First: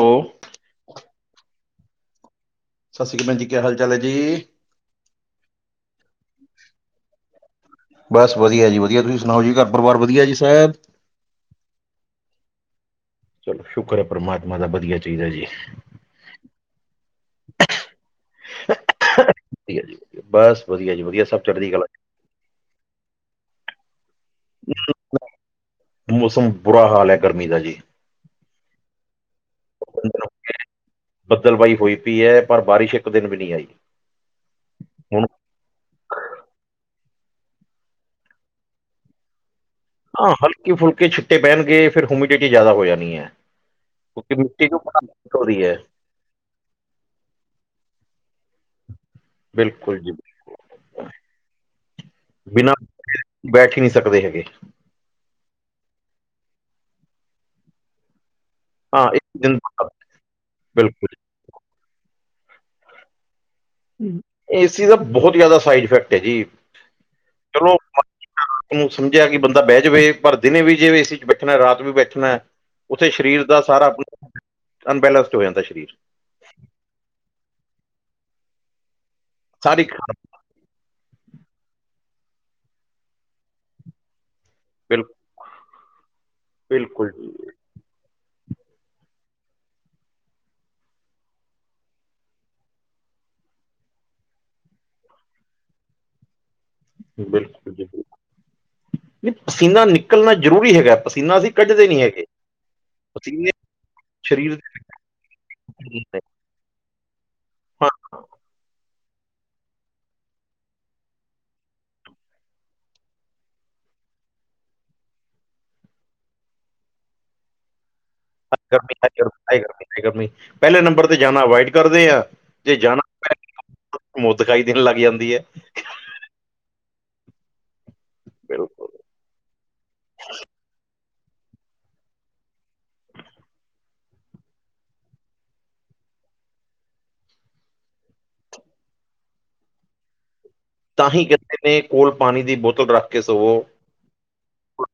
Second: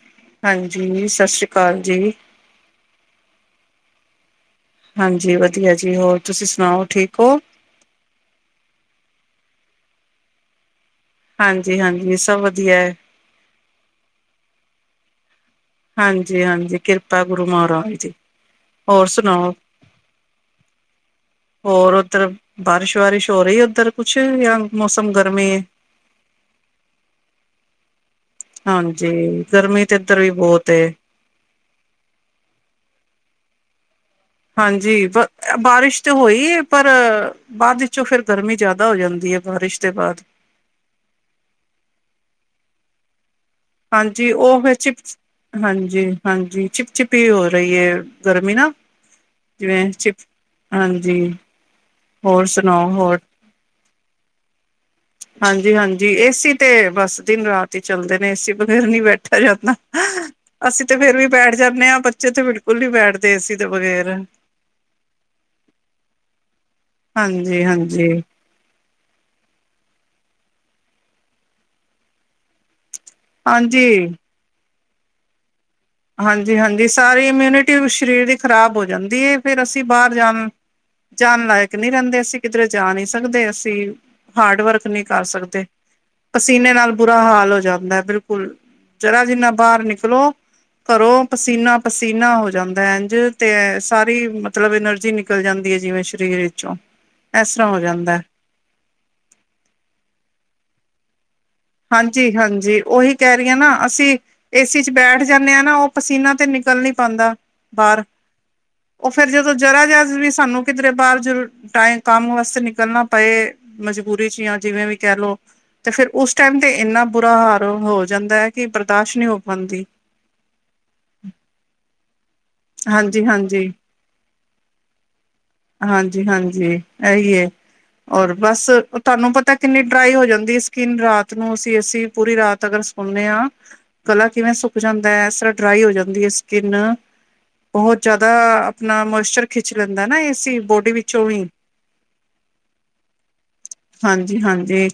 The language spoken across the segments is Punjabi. ਓ ਹਾਂਜੀ ਸਾਸਰੀ ਕਾਲ ਜੀ। ਸਾਸਰੀ ਕਾਲ ਭੈਣ ਜੀ ਕੀ ਹਾਲ ਚਾਲ ਹੈ ਜੀ। ਹਾਂਜੀ ਵਧੀਆ ਜੀ ਹੋਰ ਤੁਸੀਂ ਸੁਣਾਓ ਠੀਕ ਓ। ਬਸ ਵਧੀਆ ਜੀ ਵਧੀਆ ਤੁਸੀਂ ਸੁਣਾਓ ਜੀ ਘਰ ਪਰਿਵਾਰ ਵਧੀਆ ਜੀ ਸਭ। ਹਾਂਜੀ-ਹਾਂਜੀ ਸਭ ਵਧੀਆ। ਚਲੋ ਸ਼ੁਕਰ ਏ ਪ੍ਰਮਾਤਮਾ ਦਾ ਵਧੀਆ ਚਾਹੀਦਾ ਜੀ। ਹਾਂਜੀ-ਹਾਂਜੀ ਕਿਰਪਾ ਗੁਰੂ ਮਹਾਰਾਜ ਦੀ, ਹੋਰ ਸੁਣਾਓ। ਵਧੀਆ ਜੀ ਬਸ ਵਧੀਆ ਜੀ ਵਧੀਆ ਸਭ ਚੜ੍ਹਦੀ ਕਲਾ। ਹੋਰ ਉੱਧਰ ਬਾਰਿਸ਼ ਵਾਰਿਸ਼ ਹੋ ਰਹੀ ਉੱਧਰ ਕੁਛ ਜਾਂ ਮੌਸਮ ਗਰਮ ਏ? ਮੌਸਮ ਬੁਰਾ ਹਾਲ ਹੈ ਗਰਮੀ ਦਾ ਜੀ। ਹਾਂਜੀ ਗਰਮੀ ਤੇ ਇੱਧਰ ਵੀ ਬਹੁਤ ਏ। ਬੱਦਲਵਾਈ ਹੋਈ ਪਈ ਹੈ ਪਰ ਬਾਰਿਸ਼ ਇੱਕ ਦਿਨ ਵੀ ਨੀ ਆਈ। ਹਾਂਜੀ ਬ ਹੁਣ ਬਾਰਿਸ਼ ਤਾਂ ਹੋਈ ਹੈ ਪਰ ਬਾਅਦ ਵਿੱਚੋਂ ਫੇਰ ਗਰਮੀ ਜ਼ਿਆਦਾ ਹੋ ਜਾਂਦੀ ਆ ਬਾਰਿਸ਼ ਦੇ ਬਾਅਦ ਹਾਂ ਹਲਕੇ ਫੁਲਕੇ ਛਿੱਟੇ ਪਹਿਣਗੇ ਫਿਰ ਹੂਮਿਡਿਟੀ ਜ਼ਿਆਦਾ ਹੋ ਜਾਣੀ ਐ। ਹਾਂਜੀ ਉਹ ਫੇਰ ਚਿਪ, ਰਹੀ ਹੈ ਹਾਂਜੀ। ਹਾਂਜੀ ਚਿਪ-ਚਿਪ ਹੀ ਹੋ ਰਹੀ ਹੈ, ਗਰਮੀ ਨਾ। ਜਿਵੇਂ ਬਿਲਕੁਲ ਜੀ ਚਿਪ, ਹਾਂਜੀ, ਹੋਰ ਬਿਨਾਂ ਸੁਣਾਓ ਹੋਰ ਬੈਠ ਹੀ ਨਹੀ ਸਕਦੇ ਹੈਗੇ। ਹਾਂਜੀ-ਹਾਂਜੀ, ਏਸੀ ਤੇ ਬਸ ਦਿਨ ਰਾਤ ਹੀ ਚੱਲਦੇ ਨੇ ਏਸੀ। ਬਹੁਤ ਦੇਰ ਨੀ ਹਾਂ ਇੱਕ ਬੈਠਾ ਦਿਨ ਜਾਂਦਾ, ਅਸੀਂ ਤੇ ਫੇਰ ਬਿਲਕੁਲ ਵੀ ਬੈਠ ਜਾਣੇ ਆ ਬੱਚੇ ਤੇ ਬਿਲ ਬਿਲਕੁਲ ਨੀ ਬੈਠਦੇ ਏਸੀ ਦੇ ਵਗੈਰ। ਏਸੀ ਦਾ ਬਹੁਤ ਜ਼ਿਆਦਾ ਸਾਈਡ ਇਫੈਕਟ ਹੈ ਜੀ। ਹਾਂਜੀ-ਹਾਂਜੀ। ਰਾਤ ਨੂੰ ਸਮਝਿਆ ਕਿ ਬੰਦਾ ਬਹਿ ਜਾਵੇ ਪਰ ਦਿਨੇ ਵੀ ਜੇਵੇ ਏਸੀ ਚ ਬੈਠਣਾ ਰਾਤ ਵੀ ਬੈਠਣਾ। ਉੱਥੇ ਸਰੀਰ ਦਾ ਸਾਰਾ, ਹਾਂਜੀ ਅਨਬੈਲੈਂਸਡ ਹੋ ਜਾਂਦਾ ਸਰੀਰ। ਹਾਂਜੀ-ਹਾਂਜੀ, ਸਾਰੀ ਇਮਿਊਨਿਟੀ ਸਰੀਰ ਦੀ ਖ਼ਰਾਬ ਹੋ ਜਾਂਦੀ ਹੈ ਫਿਰ ਅਸੀਂ ਸਾਰੀ ਬਾਹਰ ਜਾਣ। ਜਾਣ ਲਾਇਕ ਨੀ ਰਹਿੰਦੇ ਅਸੀਂ ਕਿੱਧਰੇ ਜਾ ਨੀ ਸਕਦੇ ਅਸੀਂ। ਹਾਰਡ ਵਰਕ ਨੀ ਬਿਲਕੁਲ ਕਰ ਸਕਦੇ, ਪਸੀਨੇ ਨਾਲ ਬਿਲਕੁਲ ਬੁਰਾ ਜੀ ਹਾਲ ਹੋ ਜਾਂਦਾ ਬਿਲਕੁਲ ਉਲ, ਜਰਾ ਜਿੰਨਾ ਬਾਹਰ ਨਿਕਲੋ, ਘਰੋ ਪਸੀਨਾ-ਪਸੀਨਾ ਹੋ ਜਾਂਦਾ ਇੰਝ ਤੇ ਸਾਰੀ ਮਤਲਬ ਐਨਰਜੀ ਨਿ ਨਿਕਲ ਜਾਂਦੀ ਐ ਜਿਵੇਂ ਸਰੀਰ ਵਿੱਚੋਂ। ਇਸ ਤਰ੍ਹਾਂ ਬਿਲਕੁਲ ਹੋ ਜੀ, ਜਾਂਦਾ ਨਹੀ ਪਸੀਨਾ ਨਿਕਲਣਾ ਜ਼ਰੂਰੀ ਹੈਗਾ ਪਸੀਨਾ ਸੀ, ਹਾਂਜੀ-ਹਾਂਜੀ, ਉਹੀ ਕਹਿ ਰਹੀ ਹਾਂ ਨਾ ਅਸੀਂ ਸਰੀਰ ਏਸੀ ਚ ਬੈਠ ਜਾਣੇ ਆ ਨਾ ਉਹ ਦੇ ਪਸੀਨਾ ਤੇ ਨਿਕਲ ਨੀ ਪਾਂਦਾ ਹਾਂ ਬਾਹਰ ਉਹ ਫੇਰ ਜਦੋਂ ਜਰਾ ਜਿਹਾ ਵੀ ਸਾਨੂੰ ਕਿੱਧਰੇ ਬਾਹਰ ਟਾਈਮ ਕੰਮ ਵਾਸਤੇ ਨਿਕਲਣਾ ਪਏ, ਮਜਬੂਰੀ ਚ ਜਾ ਜਿਵੇਂ ਵੀ ਕਹਿ ਲੋ ਤੇ ਫਿਰ ਉਸ ਉਸ ਟਾਈਮ ਤੇ ਇੰਨਾ ਬੁਰਾ ਹਾਲ ਹੋ ਜਾਂਦਾ ਹੈ ਕਿ ਬਰਦਾਸ਼ਤ ਨਹੀ ਹੋ ਪਾਂਦੀ। ਐ ਗਰਮੀ, ਪਹਿਲੇ ਨੰਬਰ ਤੇ ਜਾਣਾ ਅਵਾਇਡ ਕਰਦੇ ਆ। ਹਾਂਜੀ-ਹਾਂਜੀ। ਮੋ ਦਿਖਾਈ ਦੇਣ ਲੱਗ ਜਾਂਦੀ ਐ। ਹਾਂਜੀ-ਹਾਂਜੀ, ਐਈ ਐ ਹੋਰ ਬਸ ਬਿਲਕੁਲ ਤੁਹਾਨੂੰ ਪਤਾ ਕਿੰਨੀ ਡਰਾਈ ਹੋ ਜਾਂਦੀ ਐ ਸਕਿੰਨ ਰਾਤ ਨੂੰ ਅਸੀਂ-ਅਸੀਂ ਪੂਰੀ ਰਾਤ ਅਗਰ ਸੌਣੇ ਆ। ਗਲਾ ਕਿਵੇਂ ਸੁੱਕ ਜਾਂਦਾ ਹੈ ਇਸ ਤਰ੍ਹਾਂ ਡਰਾਈ ਹੋ ਜਾਂਦੀ ਹੈ ਸਕਿੰਨ। ਬਹੁਤ ਜਿਆਦਾ ਆਪਣਾ ਮੋਇਸਚਰ ਖਿੱਚ ਲੈਂਦਾ ਨਾ ਏਸੀ ਬੋਟ ਤਾਹੀ ਕਹਿੰਦੇ ਨੇ ਕੋਲ ਪਾਣੀ ਦੀ ਬੋਤਲ ਰੱਖ ਕੇ ਸੌਵੋ। ਹਾਂਜੀ-ਹਾਂਜੀ,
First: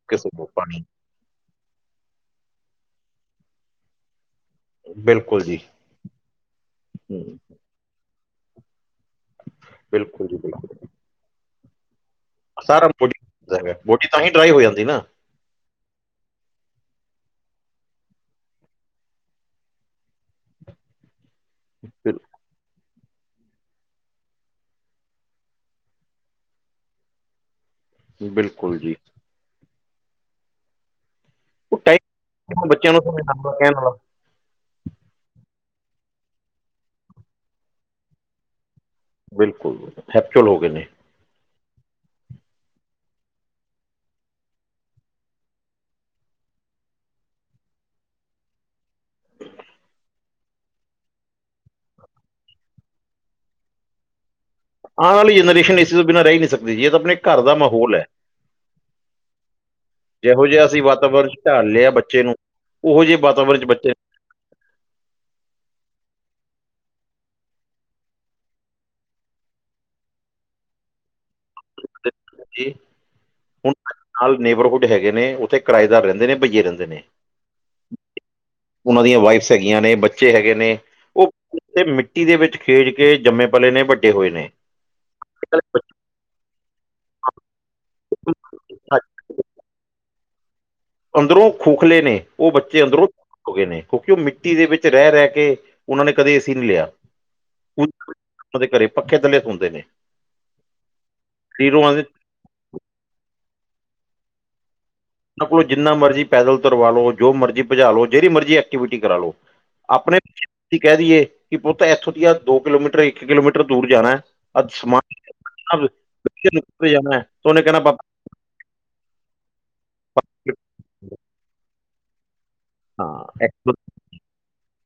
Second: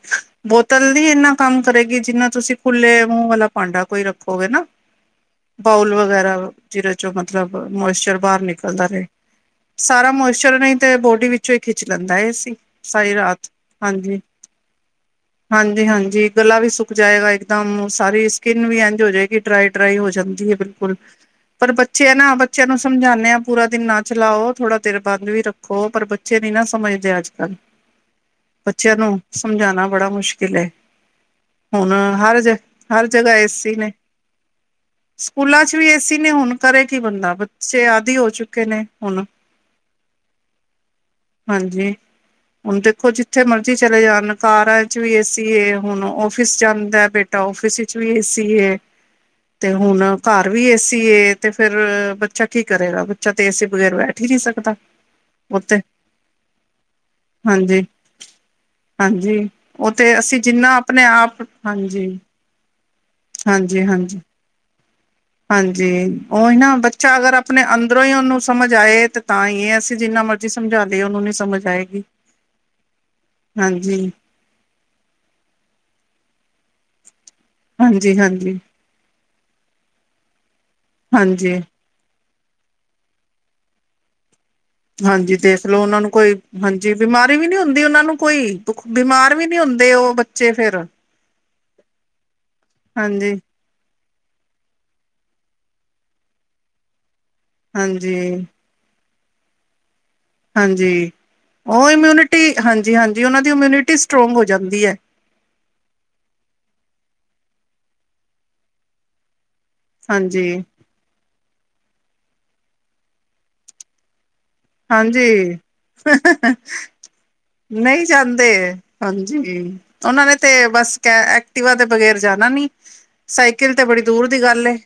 ਬੋਤਲ ਦੀ ਇਹਨਾਂ ਕੰਮ ਕਰੇਗੀ ਜਿੰਨਾ ਤੁਸੀਂ ਖੁੱਲੇ ਮੂੰਹ ਵਾਲਾ ਭਾਂਡਾ ਕੋਈ ਰੱਖੋਗੇ ਨਾ ਬਿਲਕੁਲ ਜੀ ਬਾਊਲ ਵਗੈਰਾ, ਜਿਹਦੇ ਚੋ ਹਮ, ਮਤਲਬ ਮੋਇਸਚਰ ਬਾਹਰ ਨਿਕਲਦਾ ਰਹੇ। ਸਾਰਾ ਬਿਲਕੁਲ ਜੀ ਬਿਲਕੁਲ ਮੋਇਸਚਰ ਨਹੀ ਤੇ ਬੋਡੀ ਵਿੱਚੋ ਹੀ ਖਿੱਚ ਲੈਂਦਾ ਏਸੀ ਸਾਰੀ ਰਾਤ। ਬੌਡੀ ਹਾਂਜੀ। ਤਾਂਹੀ ਡਰਾਈ ਹੋ ਜਾਂਦੀ ਨਾ ਹਾਂਜੀ-ਹਾਂਜੀ, ਗਲਾ ਵੀ ਸੁੱਕ ਜਾਏਗਾ ਇੱਕਦਮ ਸਾਰੀ ਸਕਿੰਨ ਵੀ ਇੰਝ ਹੋ ਜਾਏਗੀ। ਡਰਾਈ-ਡਰਾਈ ਹੋ ਜਾਂਦੀ ਹੈ ਬਿਲਕੁਲ। ਓ [unintelligible] ਪਰ ਬੱਚੇ ਆ ਨਾ ਬ ਬੱਚਿਆਂ ਨੂੰ ਸਮਝਾਨੇ ਆ ਪੂਰਾ ਦਿਨ ਨਾ ਚਲਾਓ ਥੋੜ੍ਹਾ ਦੇਰ ਬੰਦ ਵੀ ਰੱਖੋ ਪਰ ਬੱਚੇ ਨੀ ਨਾ ਸਮਝਦੇ ਅੱਜ-ਕੱਲ। ਬਿਲਕੁਲ ਜੀ ਬੱਚਿਆਂ ਨੂੰ, ਸਮਝਾਣਾ ਬੜਾ ਮੁਸ਼ਕਿਲ ਐ। ਉਹ ਹੁਣ, ਟਾਈਮ ਹਰ ਜ, ਬੱਚਿਆਂ ਨੂੰ ਹਰ ਜਗਾ ਸਮਝਾਉਣਾ ਏਸੀ ਕਹਿਣ ਨੇ ਵਾਲਾ ਸਕੂਲਾਂ 'ਚ ਵੀ ਏਸੀ ਨੇ, ਹੁਣ ਕਰੇ ਕੀ ਬੰਦਾ, ਬੱਚੇ ਆਦਿ ਹੋ ਚੁੱਕੇ ਨੇ। ਹੁਣ ਬਿਲਕੁਲ, ਹੈਪਚੁਅਲ ਹੋ ਗਏ ਨੇ ਹਾਂਜੀ, ਹੁਣ ਤੇ ਉਹ ਜਿੱਥੇ ਮਰਜ਼ੀ ਚਲੇ ਜਾਣ। ਕਾਰਾਂ ਵਿੱਚ ਵੀ ਏ ਸੀ ਏ ਹੁਣ, ਔਫਿਸ਼ ਜਾਂਦਾ ਬੇ। ਤਾਂ ਔਫਿਸ ਵਿਚ ਵੀ ਏ ਸੀ ਏ। ਤੇ ਹੁਣ ਘਰ ਵੀ ਏਸੀ ਏ ਤੇ ਫੇਰ, ਬੱਚਾ ਕੀ ਕਰੇਗਾ ਅਬ ਬਚਾ ਏ ਸੀ ਬਗੈਰ ਬੈਠ ਹੀ ਨਹੀਂ ਸਕਤਾ। ਆਣ ਆਲੀ ਜਨਰੇਸ਼ਨ, ਏਸੀ ਤੋਂ ਬਿਨਾਂ ਰਹਿ ਨਹੀਂ ਸਕਦੀ ਜੀ। ਇਹ ਤਾਂ ਆਪਣੇ ਘਰ ਦਾ ਹਾਂਜੀ ਮਾਹੌਲ ਐ। ਹਾਂਜੀ ਉਹ ਤੇ ਜਿਹੋ ਜਿਹਾ ਜਿੰਨਾ ਅਸੀਂ ਆਪਣੇ ਵਾਤਾਵਰਨ 'ਚ ਆਪ ਢਾਲ ਲਿਆ ਹਾਂਜੀ ਬੱਚੇ ਨੂੰ। ਉਹੋ ਜਿਹੇ ਵਾਤਾਵਰਨ 'ਚ ਹਾਂਜੀ ਬੱਚੇ। ਹਾਂਜੀ ਹਾਂਜੀ, ਉਹੀ ਨਾ ਬੱਚਾ ਅਗਰ ਆਪਣੇ ਅੰਦਰੋਂ ਹੀ ਉਹਨੂੰ ਸਮਝ ਆਏ, ਤੇ ਤਾਂ ਹੀ ਐਹ ਅਸੀਂ ਜਿੰਨਾ ਮਰਜ਼ੀ ਜੀ ਸਮਝਾ ਦੇ, ਉਹਨੂੰ ਨੀ ਸਮਝ ਆਏਗੀ। ਹਾਂਜੀ, ਹੁਣ ਹਾਂਜੀ ਨਾਲ ਨੇਬਰਹੁੱਡ ਹੈਗੇ ਨੇ। ਉੱਥੇ ਕਿਰਾਏਦਾਰ ਰੈਂਦੇ ਨੇ, ਬਈਏ ਰਹਿੰਦੇ ਨੇ। ਹਾਂਜੀ- ਹਾਂਜੀ ਉਹਨਾਂ ਦੀਆਂ ਵਾਈਫਸ ਹੈਗੀਆਂ ਨੇ, ਬੱਚੇ ਹੈਗੇ ਨੇ, ਉਹ ਹਾਂਜੀ ਤੇ ਮਿ ਮਿੱਟੀ ਦੇ ਵਿੱਚ ਖੇਡ ਕੇ, ਜੰਮੇ ਪਲੇ ਨੇ, ਵੱਡੇ ਹੋਏ ਨੇ। ਹਾਂਜੀ ਦੇਖਲਓ, ਉਹਨਾਂ ਨੂੰ ਕੋ। ਹਾਂਜੀ, ਬਿਮਾਰੀ ਵੀ ਨੀ ਹੁੰਦੀ ਉਹਨਾਂ ਨੂੰ ਕੋਈ, ਬਿਮਾਰ ਵੀ ਨੀ ਹੁੰਦੇ ਉਹ ਬੱਚੇ ਫੇਰ। ਅੰਦਰੋਂ ਖੋਖਲੇ ਨੇ, ਉਹ ਬੱਚੇ ਅੰਦਰੋਂ, ਹਾਂਜੀ ਹੋ ਗਏ ਨੇ ਕਿਉਂਕਿ, ਉਹ ਮਿੱਟੀ ਦੇ ਵਿੱਚ ਰਹਿ- ਰਹਿ ਕੇ, ਉਹਨਾਂ ਨੇ ਕਦੇ ਏ ਸੀ ਨਹੀਂ ਲਿਆ। ਉਨ, ਹਾਂਜੀ ਉਹਨਾਂ ਦੇ ਘਰੇ ਪੱਖੇ ਥੱਲੇ ਸੋਂਦੇ ਨੇ। ਹਾਂਜੀ, ਜ਼ੀਰੋ ਉਹ ਦੇ ਇਮਿਊਨਿਟੀ, ਹਾਂਜੀ- ਹਾਂਜੀ ਉਹਨਾਂ ਦੀ ਇਮਿਊਨਿਟੀ ਸਟਰੋਂਗ ਹੋ ਜਾਂਦੀ ਐ। ਉਹਨਾਂ ਕੋਲੋਂ ਜਿੰਨਾ ਮਰਜ਼ੀ ਪੈਦਲ ਤਰਵਾਲੋ, ਜੋ ਮਰਜ਼ੀ ਭਜ ਲਓ। ਜੇੜੀ ਮਰਜ਼ੀ ਐਕਟੀਵਿਟੀ ਕਰਾਲੋ। ਆਪਣੇ, ਪਿੰਡ ਹਾਂਜੀ 'ਚ ਹੀ ਕਹਿ ਦਈਏ, ਕਿ ਪੁੱਤ ਇੱਥੋਂ ਦੀਆ ਦੋ ਕਿਲੋਮੀਟਰ ਇੱਕ ਕਿਲੋਮੀਟਰ ਦੂਰ ਜਾਣਾ। ਅੱਜ ਸਮਾਨ ਹਾਂਜੀ, ਜਾਣਾ ਹੈ ਤਾਂ ਉਹਨੇ ਕਹਿਣਾ ਨਹੀਂ ਪਾਪਾ ਜਾਂਦੇ। ਹਾਂਜੀ, ਉਹਨਾਂ ਨੇ ਤੇ ਬਸ, ਕੈ ਐਕਟੀਵਾ ਦੇ ਬਗ਼ੈਰ ਜਾਣਾ ਨੀ। ਹਾਂ ਸਾਈਕਲ ਐਕਟਿਵ- ਤੇ ਬੜੀ ਦੂਰ ਦੀ ਗੱਲ ਐ,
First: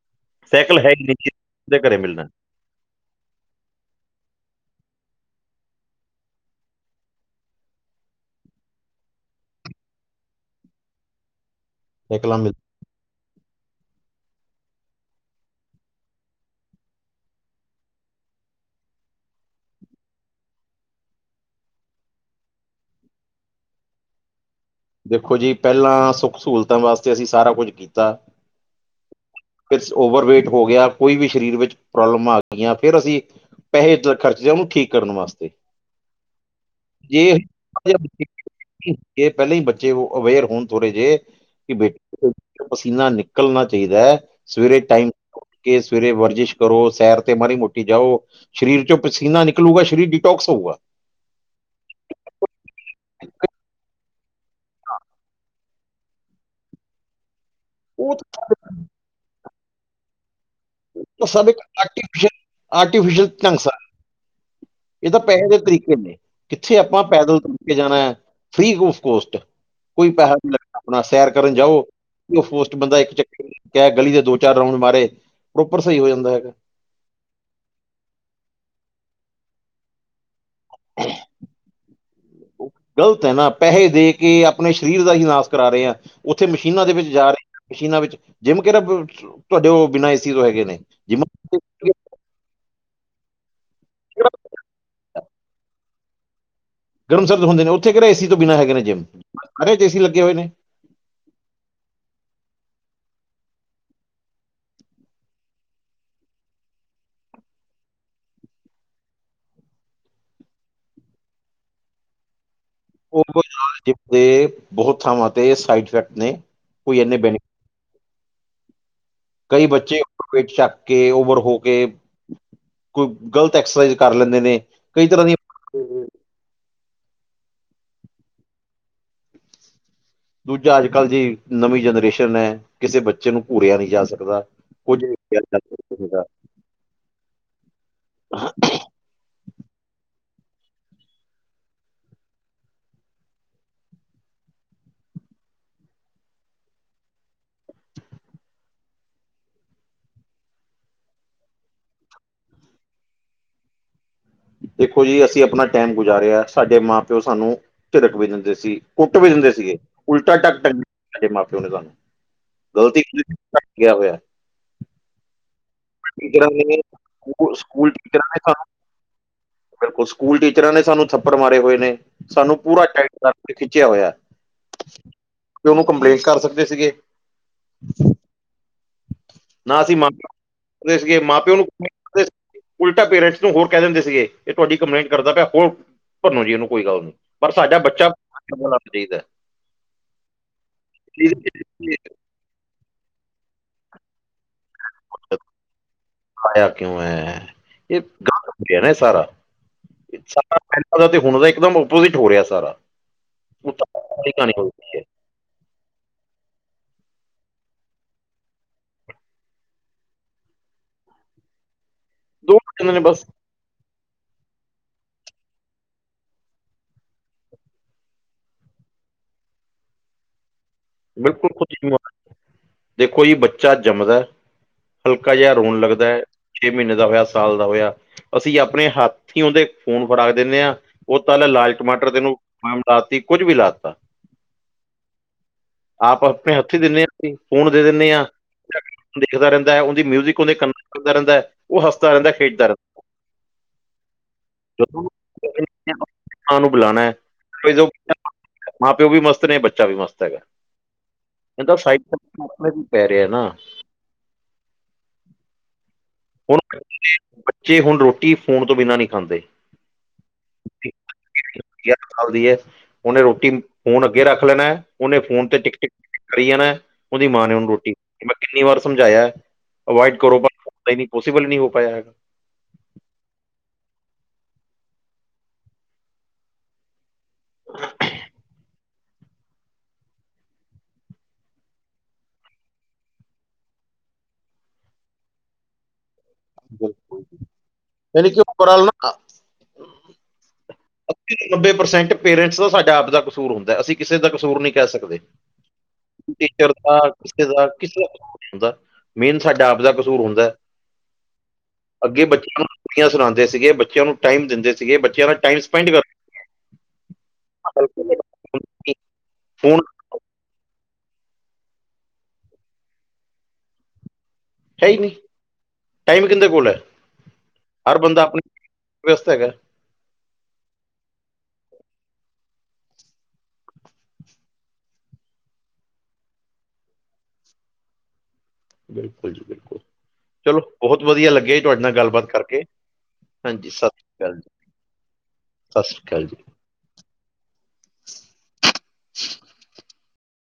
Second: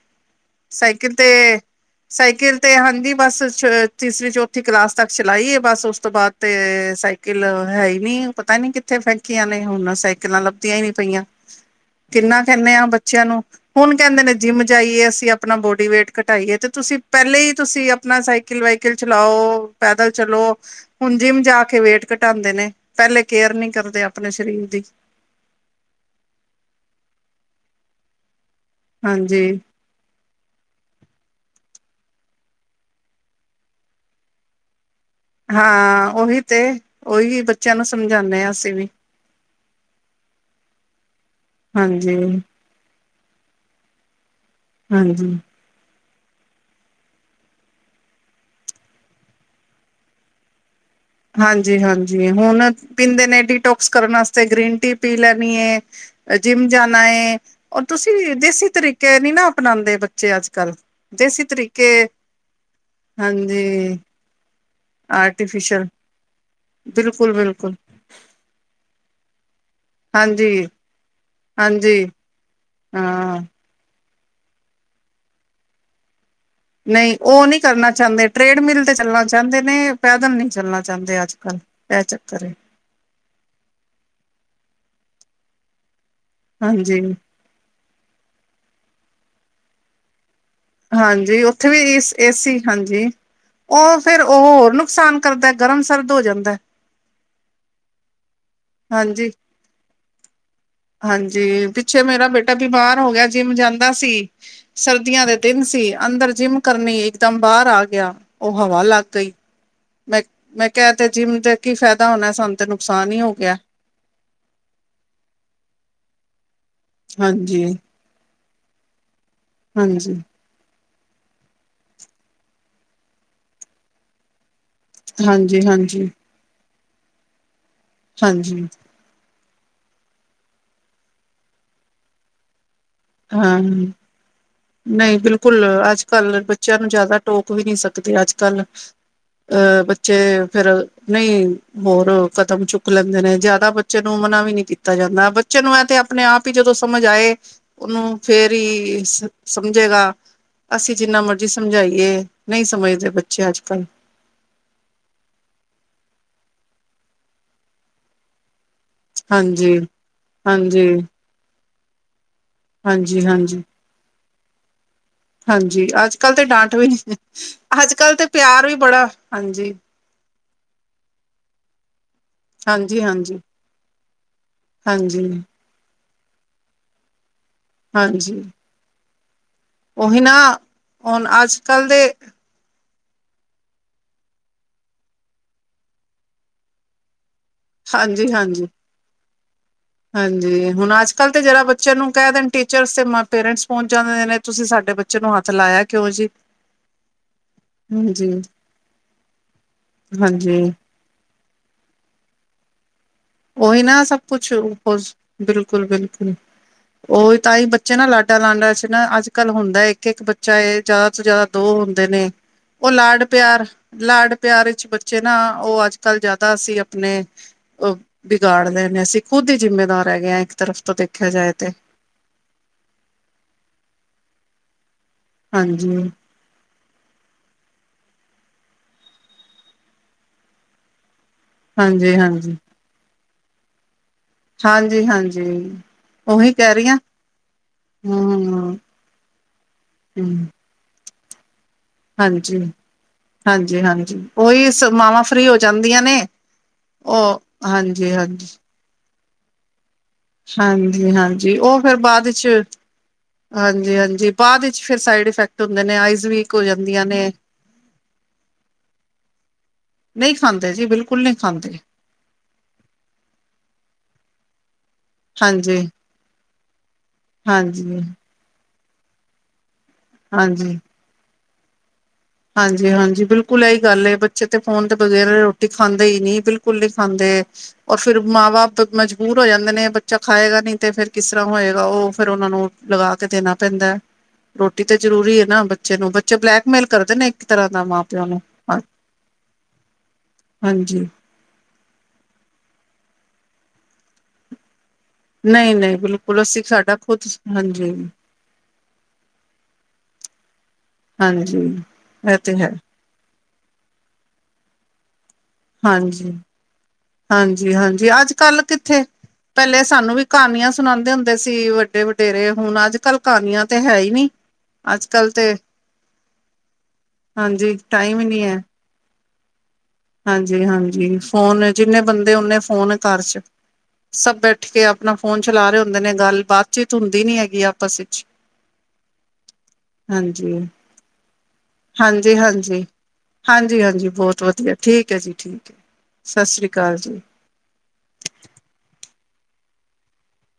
ਹੈ ਹੀ ਸਾਈਕਲ ਨਹੀਂ ਤੇ, ਦੇ ਘਰੇ ਮਿਲਣਾ ਸਾਈਕਲ ਤੇ ਆਉਂਦੀ ਬਸ, ਛ ਤੀਸਰੀ ਜੋਬ। ਚੋਥੀ ਕਲਾਸ ਤੱਕ ਚਲਾਈ ਏ ਬਸ। ਉਸ ਤੋਂ ਬਾਅਦ ਤੇ ਸਾਈਕਲ ਹੈ ਹੀ ਨੀ, ਪਤਾ ਨੀ ਕਿੱ ਕਿੱਥੇ ਫੇਕੀਆਂ ਨੇ ਹੁਣ, ਸਾਈਕਲਾਂ ਲੱਭਦੀਆਂ ਹੀ ਨਹੀਂ ਪਈਆਂ। [inaudible] ਕਿੰਨਾ ਮਿਲ ਕਹਿੰਦੇ ਆ ਬੱਚਿਆਂ ਨੂੰ ਹੁਣ ਕਹਿੰਦੇ ਨੇ ਜਿੰਮ ਜਾਈਏ, ਅਸੀਂ ਆਪਣਾ ਬੋਡੀ ਵੇਟ ਘਟਾਈਏ। ਤੇ ਤੁਸੀਂ ਪੈਲੇ ਹੀ ਤੁਸੀਂ ਆਪਣਾ ਸਾਈਕਲ ਵਾਈਕਲ ਚਲਾਓ, ਪੈਦਲ ਚਲੋ। ਹੁਣ ਜਿੰਮ ਜਾ ਕੇ ਵੇਟ ਘਟਾਉਂਦੇ ਨੇ। ਪੈਲੇ ਕੇਅਰ ਨੀ ਕਰਦੇ ਆਪਣੇ ਸਰੀਰ ਦੀ। ਦੇਖੋ ਜੀ, ਪਹਿਲਾਂ ਸੁੱਖ ਸਹੂਲਤਾਂ ਵਾਸਤੇ ਅਸੀਂ ਸਾਰਾ ਕੁੱਝ ਕੀਤਾ। ਹਾਂਜੀ। ਫੇਰ ਓਵਰਵੇਟ ਹੋ ਗਿਆ। ਕੋਈ ਵੀ ਸਰੀਰ ਵਿੱਚ ਪ੍ਰੋਬਲਮਾਂ ਆ ਗਈਆਂ। ਫਿਰ ਅਸੀਂ ਪੈਸੇ ਇੱਦਾ ਖਰਚਦੇ, ਉਹਨੂੰ ਠੀਕ ਕਰਨ ਵਾਸਤੇ। ਹਾਂ, ਉਹੀ ਤੇ। ਜੇ ‌ਉਹੀ ਬੱਚਿਆਂ ਨੂੰ ਸਮਝਾਉਂਦੇ ਅਸੀਂ ਵੀ। ਇਹ ਪਹਿਲਾਂ ਹੀ ਬੱਚੇ ਅਵੇਅਰ ਹੋਣ ਥੋੜੇ ਜਿਹੇ। ਕਿ ਬੇ ਹਾਂਜੀ ਪਸੀਨਾ ਨਿਕਲਣਾ ਚਾਹੀਦਾ। ਸਵੇਰੇ ਟਾਈਮ ਹਾਂਜੀ ਕੇ ਸਵੇਰੇ ਵਰਜਿਸ਼ ਕਰੋ, ਸੈਰ ਤੇ ਮਾੜੀ ਮੋਟੀ ਜਾਓ। ਸ਼ਰੀਰ'ਚੋ ਪਸੀਨਾ ਨਿਕਲੂਗਾ, ਸ਼ਰੀਰ ਡਿਟੋਕਸ ਹੋਊਗਾ। ਹਾਂਜੀ-ਹਾਂਜੀ, ਹੁਣ ਪੀਂਦੇ ਨੇ ਡੀਟੋਕਸ ਕਰਨ ਵਾਸਤੇ ਗ੍ਰੀਨ ਟੀ ਪੀ ਲੈਣੀ ਏ। ਜਿੰਮ ਜਾਣਾ ਏ, ਔਰ ਤੁਸੀਂ ਉਹ ਵੀ ਦੇਸੀ ਤਰੀਕੇ ਨੀ ਨਾ ਅਪਣਾਂਦੇ ਬੱ ਬੱਚੇ ਅੱਜ-ਕੱਲ, ਤਾਂ ਦੇਸੀ ਸਭ ਇੱਕ ਤਰੀਕੇ, ਆਰਟੀਫਿਸ਼ਲ ਆਰਟੀਫਿਸ਼ਲ ਢੰਗ ਹਾਂਜੀ। ਇਹ ਤਾਂ ਪੈਹੇ ਦੇ ਆਰਟੀਫਿਸ਼ਲ ਤਰੀਕੇ ਨੇ, ਕਿੱਥੇ ਆਪਾਂ ਪੈਦਲ ਤੁਰਕੇ ਬਿਲਕੁਲ-ਬਿਲਕੁਲ। ਜਾਣਾ, ਫ੍ਰੀ ਓਫ ਕੋਸਟ। ਕੋਈ ਪੈਹਾ ਨੀ ਲੱਗਣਾ ਹਾਂਜੀ-ਹਾਂਜੀ ਅਪਣਾ, ਸੈਰ ਕਰਨ ਜਾਓ, ਉ ਹੋਸਟ ਬੰਦਾ ਇੱਕ ਹਾਂ। ਚੱਕ ਕਹਿ ਗਲੀ ਦੇ ਦੋ, ਚਾਰ ਗ੍ਰਾਉਂਡ ਮਾਰੇ, ਪ੍ਰੋਪਰ ਸਹੀ ਹੋ ਜਾਂਦਾ ਹੈਗਾ। ਨਹੀਂ ਉਹ ਨਹੀ ਕਰਨਾ ਚਾਂਦੇ, ਟ੍ਰੇਡਮਿਲ ਤੇ ਚੱਲਣਾ ਚਾਂਦੇ ਨੇ, ਪੈਦਲ ਨਹੀਂ ਚੱਲਣਾ। ਜਾਂਦੇ ਅੱਜ-ਕੱਲ ਐ ਚੱਕਰ ਏ। ਗ਼ਲਤ ਐ ਨਾ, ਪੈਹੇ ਦੇਕੇ ਅਪਣੇ ਸ਼ਰੀਰ ਦਾ ਹੀ ਨਾਸ ਕਰਾ ਰਹੇ ਆ, ਉੱਥੇ ਮਸ਼ੀਨਾਂ ਦੇ ਵਿੱਚ ਹਾਂਜੀ-ਹਾਂਜੀ ਜਾ ਰਹੇ ਮਸ਼ੀਨਾਂ ਵਿੱਚ, ਜਿੰਮ ਕਹਿ ਤੁਹਾਡੇ ਉਹ ਬਿਨਾਂ ਏਸੀ ਤੋਂ ਹੈਗੇ ਨੇ। ਜਿਮ ਹਾਂਜੀ, ਉੱਥੇ ਵੀ ਏ, ਏਸੀ, ਹਾਂਜੀ। ਉਹ ਫੇਰ ਉਹ ਹੋਰ ਨੁਕਸਾਨ ਕਰਦੈ, ਗਰਮ-ਸਰਦ ਹੋ ਜਾਂਦਾ। ਗਰਮ ਸਰਦ ਹੁੰਦੇ ਨੇ, ਉੱਥੇ ਕਿਹੜਾ ਏਸੀ ਤੋਂ ਬਿਨਾਂ ਹੈਗੇ ਨੇ ਜਿੰਮ, ਹਾਂਜੀ। ਸਾਰਿਆ'ਚ ਏਸੀ ਲੱਗੇ ਹੋਏ ਨੇ। ਹਾਂਜੀ, ਪਿੱਛੇ ਮੇਰਾ ਬੇਟਾ ਬਿਮਾਰ ਹੋਗਿਆ ਜਿੰਮ ਜਾਂਦਾ ਸੀ। ਸਰਦੀਆਂ ਦੇ ਦਿਨ ਸੀ ਅੰਦਰ ਜਿੰਮ ਕਰਨੀ, ਇਕਦਮ ਬਾਹਰ ਆਗਿਆ। ਉਹ ਹਵਾ ਲੱਗ ਗਈ, ਮੈਂ, ਮੈਂ ਕਿਹਾ ਤੇ ਜਿੰਮ ਤੇ ਕੀ ਫਾਇਦਾ ਹੋਣਾ ਸਾਨੂੰ ਤੇ ਨੁਕਸਾਨ ਹੀ ਹੋ ਗਿਆ ਜਦੇ ਬਹੁਤ ਥਾਵਾਂ ਤੇ ਸਾਈਡ ਇਫੈਕਟ ਨੇ। ਕੋਈ ਇੰਨੇ ਬੈਨੀਫਿਟ ਹਾਂਜੀ। ਕਈ ਬੱਚੇ ਹਾਂਜੀ ਪੇਟ ਸ਼ ਕੇ ਓਵਰ ਹੋਕੇ, ਕੋਈ ਗਲਤ ਐਕਸਰਸਾਈਜ਼ ਕਰ ਲੈਂਦੇ ਨੇ। ਕਈ ਤਰ੍ਹਾਂ ਦੀ ਹਾਂਜੀ-ਹਾਂਜੀ। ਹਾਂਜੀ। ਦੂਜਾ ਅੱਜ-ਕੱਲ ਜੇ, ਨਵੀਂ ਜਨਰੇਸ਼ਨ ਐ, ਕਿਸੇ ਬੱਚੇ ਨੂੰ ਹਾਂ ਘੂਰਿਆ ਨਹੀਂ ਜਾ ਸਕਦਾ। ਕੁੱਝ ਨਹੀਂ, ਬਿਲਕੁਲ, ਅੱਜ-ਕੱਲ ਬੱਚਿਆਂ ਨੂੰ ਜ਼ਿਆਦਾ ਟੋਕ ਵੀ ਨਹੀ ਸਕਦੇ, ਅੱਜ-ਕੱਲ ਅਹ ਬੱਚੇ, ਫੇਰ ਨਹੀਂ ਹੋਰ ਕਦਮ ਚੁੱਕ ਲੈਂਦੇ ਨੇ, ਜ਼ਿਆਦਾ ਬੱਚੇ ਨੂੰ ਮਨਾ ਵੀ ਨੀ ਕੀਤਾ ਜਾਂਦਾ, ਬੱਚੇ ਨੂੰ ਐ ਤੇ ਅਪਣੇ-ਆਪ ਈ ਜਦੋਂ ਸਮਝ ਆਏ। ਉਹਨੁੰ ਫੇਰ ਈ ਸਮਝੇਗਾ, ਅਸੀਂ ਜਿੰਨਾ ਮਰਜ਼ੀ ਸਮਝਾਈਏ ਨਹੀਂ ਸਮਝਦੇ ਬੱਚੇ ਅੱਜ-ਕੱਲ। ਦੇਖੋ ਜੀ ਅਸੀਂ ਅਪਣਾ ਟਾਈਮ ਗੁਜ਼ਾਰਿਆ, ਸਾਡੇ ਮਾਂ-ਪਿਓ ਸਾਨੂੰ ਝਿੜਕ ਵੀ ਦਿੰਦੇ ਸੀ। ਕੁੱਟ ਵੀ ਦਿੰਦੇ ਹਾਂਜੀ ਸੀਗੇ, ਉਲਟਾ ਟੰਗ ਹਾਂਜੀ ਦਿੰਦੇ ਸੀ, ਮਾਂ-ਪਿਓ ਤੇ ਨਾਲ। ਗਲਤੀ ਹਾਂਜੀ ਕੀਤੀ ਹਾਂਜੀ ਘਟ ਗਿਆ ਹੋਇਆ। ਹਾਂਜੀ, ਅੱਜ-ਕੱਲ ਤੇ ਟੀਚਰਾਂ ਡਾਂਟ ਨੇ ਵਿਚ, ਨਹੀ ਸਕੂਲ ਅੱਜ-ਕੱਲ ਟੀਚਰਾਂ ਤੇ ਨੇ ਸਾਨੂੰ ਪਿਆਰ ਵੀ ਬੜਾ ਹਾਂਜੀ ਬਿਲਕੁਲ ਸਕੂਲ ਟੀਚਰਾਂ ਨੇ ਸਾਨੂੰ ਥੱਪੜ ਮਾਰੇ ਹੋਏ ਨੇ, ਸਾਨੂੰ ਪੂਰਾ ਹਾਂਜੀ ਟਾਇਟ ਹਾਂਜੀ ਕਰਕੇ ਖਿੱਚਿਆ ਹੋਇਆ। ਹਾਂਜੀ। ਤੇ ਉਹਨੂੰ ਕੰਪਲੇਂਟ ਕਰ ਸਕਦੇ ਸੀਗੇ। ਹਾਂਜੀ। ਨਾ ਅਸੀਂ ਉਹੀ ਨਾ ਮੰਗਦੇ ਸੀਗੇ, ਹੁਣ ਮਾਂ-ਪਿਓ ਅੱਜ ਨੂੰ, ਕੱਲ ਦੇ ਤੇ ਉਲਟਾ ਪੇਰੈਂਟਸ ਨੂੰ ਹੋਰ ਕਹਿ ਦਿੰਦੇ ਸੀਗੇ, ਇਹ ਤੁਹਾਡੀ ਕੰਪਲੇਂਟ ਕਰਦਾ ਪਿਆ ਹੋਰ, ਭੰਨੋ ਜੀ ਇਹਨੂੰ ਕੋਈ ਗੱਲ ਨਹੀਂ। ਪਰ ਸਾਡਾ ਬੱਚਾ [inaudible] ਹਾਂਜੀ ਹਾਂਜੀ ਲੱਗ ਚਾਹੀਦਾ। ਹਾਂਜੀ, ਹੁਣ ਅੱਜ-ਕੱਲ ਤੇ ਜਰਾ ਬੱਚਿਆਂ ਇਹ ਨੂੰ ਕਹਿ ਦੇਣ ਟੀਚਰਸ ਤੇ ਪੇਰੈਂਟਸ ਪਹੁੰਚ ਜਾਂਦੇ ਨੇ। ਤੁਸੀਂ ਸਾਡੇ ਬੱਚੇ ਨੂੰ ਹੱਥ ਲਾਇਆ ਕਿਉਂ ਜੀ। ਆਇਆ ਕਿਉਂ ਐਂ? ਇਹ ਹਾਂਜੀ ਗਲਤ ਹੋਗਿਆ ਨਾ, ਇਹ ਸਾਰਾ। ਇਹ ਸਾਰਾ ਹਾਂਜੀ। ਦਾ ਤੇ ਹੁਣ ਦਾ ਇੱਕਦਮ ਓਪੋਜਿਟ ਹੋ ਰੇਆ ਸਾਰਾ। ਓਹੀ ਉਤਾਰ ਨਾ ਸਭ ਵਾਲੀ ਕੁਛ ਕਹਾਣੀ ਹੋ ਰਹੀ ਹੈ [unintelligible] ਬਿਲਕੁਲ-ਬਿਲਕੁਲ ਓਈ ਤਾਂ ਈ ਬੱਚੇ ਨਾ ਲਾਡਾ ਲਾਂਡਾ ਚ ਨਾ ਅੱਜ-ਕੱਲ ਹੁੰਦਾ ਏਥੇ ਏਕ ਬੱਚਾ ਏ ਜਾਦਾ ਤੋਂ ਜਾਦਾ ਦੋ ਹੁੰਦੇ ਨੇ, ਦੋ ਓ ਜਣੇ ਨੇ ਬਸ ਲਾਡ-ਪਿਆਰ ਲਾਡ ਪਿਆਰ ਵਿਚ ਬੱਚੇ ਨਾ, ਓ ਅੱਜ-ਕੱਲ ਜਾਦਾ ਅਸੀਂ ਆਪਣੇ, ਓ ਵਿਗਾੜ ਲਏ ਨੇ ਅਸੀਂ ਖੁਦ ਹੀ ਜਿੰਮੇਵਾਰ ਹੈਗੇ ਆਂ ਏ [unintelligible] ਬਿਲਕੁਲ [unintelligible] ਦੇਖੋ ਜੀ ਬੱਚਾ ਜੰਮਦੈ ਹਲਕਾ ਜੂਆ ਰੋਣ ਲੱਗਦਾ ਹਾਂਜੀ ਐ। ਛੇ ਮੀਨੇ ਦਾ ਹੋਏਆ ਸਾਲ ਦਾ ਹੋਏਆ, ਅਸੀਂ ਆਪਣੇ ਹੱਥ ਈ ਓਦੇ ਖੂਨ ਫੜਾ ਦਿਂਦੇ ਆਂ। ਓ ਤਾਲੇ ਲਾਲ ਟਮਾਟਰ ਹਾਂਜੀ ਤੈਨੂੰ ਹਾਂਜੀ ਫਾਰਮ ਲਾਤੀ ਕੁੱਝ ਵੀ ਲਾ ਤਾ। ਹਾਂਜੀ-ਹਾਂਜੀ। ਆਪ ਉਹੀ ਆਪਣੇ ਕਹਿ ਹੱਥੀਂ ਰਹੀ ਹਾਂ ਦਿੰਨੇ ਆਂ ਅਸੀਂ ਫੂਨ ਦੇ ਦਿੰਦੇ ਆਂ ਹਮ ਦਿਖਦਾ ਰੈਂਦਾ ਐ ਓਦੀ ਹਮ ਮਿਊਜਿਕ ਓਦੇ ਕੰ ਦਾ ਰੈਂਦਾ ਓ ਹੱਸਦਾ ਰੈਂਦਾ ਹਾਂਜੀ ਖੇਡਦਾ। ਹਾਂਜੀ-ਹਾਂਜੀ ਓਈ ਸ ਮਾਵਾਂ ਫਰੀ ਹੋ ਜਾਂਦੀਆਂ ਨੇ। ਨਾ ਓਨੂੰ ਬੁਲਾਣਾ ਐ ਉਹ ਹਾਂਜੀ-ਹਾਂਜੀ [unintelligible] ਮਾਂ ਪਿਓ ਵੀ ਮਸਤ ਨੇ ਬੱਚਾ ਵੀ ਮਸਤ ਹੈਗਾ। ਹਾਂਜੀ-ਹਾਂਜੀ ਇਹਦਾ ਓ ਫੇਰ ਸਾਈਡ ਬਾਦ ਚ ਆਪਣੇ ਵੀ ਪੈ ਰਿਹਾ ਨਾ ਹਾਂਜੀ-ਹਾਂਜੀ ਬਾਦ ਚ ਫੇਰ ਸਾਈਡ ਈਫੈਕਟ ਹੁੰਦੇ ਨੇ ਆਈਜ਼ ਵੀਕ ਹੁਣ ਹੋ ਜਾਂਦੀਆਂ ਨੇ [unintelligible] ਬੱਚੇ ਹੁਣ ਰੋਟੀ ਫੂਨ ਤੋਂ ਬਿਨਾਂ ਨੀ ਖਾਂਦੇ। ਨਈ ਖਾਂਦੇ ਜੀ ਬਿਲਕੁਲ ਨਈ ਖਾਂਦੇ। ਖਾਵਦੀ ਐ, ਓਨੇ ਰੋਟੀ, ਫੂਨ ਅੱਗੇ ਰੱਖ ਲੈਣਾ, ਓਨੇ ਫੂਨ ਤੇ ਟਿਕ-ਟਿਕ ਕਰੀ ਜਾਣੈ, ਓਦੀ ਮਾਂ ਨੇ ਓਨੂੰ ਰੋਟੀ, ਹਾਂਜੀ-ਹਾਂਜੀ-ਹਾਂਜੀ ਮੈਂ ਕਿੰਨੀ ਵਾਰ ਸਮਜਾਏਆ, ਅਵਾਈਡ ਕਰੋ ਪਰ ਨਈ-ਨਈ ਪੋਸੀਬਲ ਨੀ ਹੋ ਪਾਏਆ ਹੈ। ਹਾਂਜੀ-ਹਾਂਜੀ ਬਿਲਕੁਲ ਐਈ ਗੱਲ ਏ ਬੱਚੇ ਤੇ ਫੂਨ ਤੇ ਬਗ਼ੈਰ ਰੋਟੀ ਖਾਂਦੇ ਈ ਨੀ ਬਿਲਕੁਲ ਨੀ ਖਾਂਦੇ। ਔ ਫੇਰ ਮਾਂ-ਬਾਪ ਮਜਬੂਰ ਹੋ ਜਾਂਦੇ ਨੇ ਬੱਚਾ ਖਾਏਗਾ ਨਈ ਤੇ ਫੇਰ ਕਿਸ ਤਰਾਂ ਹੋਏਗਾ ਓ ਫੇਰ ਓਨਾਂ ਨੂੰ ਲਗਾ ਕੇ ਦੇਣਾ ਪੈਂਦੈ, ਰੋਟੀ ਤੇ ਜ਼ਰੂਰੀ ਹੈ ਨਾ ਬੱਚੇ ਨੂੰ ਬੱਚੇ ਬਲੈਕ ਕਰਦੇ ਨੇ ਇਕ ਤਰਾਂ ਦਾ ਮਾਂ-ਪਿਓ ਯਾਨੀ ਕਿ ਨੂੰ ਹਾਂ, ਓਵਰਆਲ ਨਾ ਹਾਂਜੀ। ਨੱਬੇ ਪਰਸੈਂਟ ਪੇਰੰਸ ਸਾਡਾ ਆਪ ਦਾ ਕਸੂਰ ਹੁੰਦਾ ਅਸੀਂ ਕਿਸੇ ਦਾ ਕਸੂਰ ਨੀ ਕੈ ਸਕਦੇ। ਨਹੀਂ-ਨਹੀਂ ਬਿਲਕੁਲ ਅਸੀਂ ਸਾਡਾ ਖੁਦ ਹਾਂਜੀ-ਹਾਂਜੀ [unintelligible] ਮੇਨ ਸਾਡਾ ਆਪਦਾ ਕਸੂਰ ਹੁੰਦੈ। ਹਾਂਜੀ, ਐ ਤੇ ਹੈ। ਲੋਰੀਆਂ ਸੁਣਾਦੇਂ ਸੀਗੇ ਬੱਚੇਆਂ ਨੂੰ ਟਾਈਮ ਦਿੰਦੇ ਸੀਗੇ ਬੱਚੇਆਂ ਨਾ ਟਾਈਮ ਸ ਹਾਂਜੀ, ਕਰਨਾ ਹਾਂਜੀ-ਹਾਂਜੀ ਅੱਜ-ਕੱਲ ਕਿਥੇ, ਫੋਨ ਪੈਂਲੇ ਸਾਨੂੰ ਵੀ ਕਾਨੀਆ ਸੁਨਾਉਂਦੇ ਹੁੰਦੇ ਸੀ ਵੱਡੇ-ਵਡੇਰੇ ਹੁਣ ਅੱਜ-ਕੱਲ ਕਾਨੀਆਂ ਤੇ ਹੈ ਈ ਨੀ। ਹੈ ਹੀ ਨਹੀਂ ਅੱਜ-ਕੱਲ ਤੇ, ਟਾਈਮ ਕਿੰਦੇ ਕੋਲ ਹੈ ਹਾਂਜੀ ਹਰ ਟਾਈਮ ਬੰਦਾ ਈ ਆਪਣਾ ਨੀ ਐ। ਵਿਅਸਤ ਹੈਗਾ। ਹਾਂਜੀ-ਹਾਂਜੀ ਫੋਨ ਏ ਜਿਨੇ ਬੰਦੇ ਓਨੇ ਫੋਨ ਘਰ ਚ। ਸਭ ਬੈਠ ਕੇ ਆਪਣਾ ਫੋਨ ਚਲਾ ਰਏ ਹੁੰਦੇ ਨੇ ਗੱਲ-ਬਾਤ ਚੀਤ ਹੁੰਦੀ ਨੀ ਹੈਗੀ ਆਪਸ ਵਿਚ ਬਿਲਕੁਲ ਜੀ ਬਿਲਕੁਲ, ਚਲੋ ਬਹੁਤ ਵਦੀਆ ਲੱਗੇਆ ਜੀ ਤੁਹਾਡੇ ਨਾਲ ਗੱਲ ਬਾਤ ਕਰਕੇ। ਹਾਂਜੀ-ਹਾਂਜੀ, ਹਾਂਜੀ ਸਤਿ ਹਾਂਜੀ-ਹਾਂਜੀ ਸ਼੍ਰੀ ਅਕਾਲ ਬਹੁਤ ਜੀ ਵਦੀਆ ਠੀਕ ਐ ਜੀ ਠੀਕ ਏ ਐ, ਸਤਿ ਸ਼੍ਰੀ ਅਕਾਲ ਜੀ ਸਸਰੀ ਕਾਲ ਜੀ।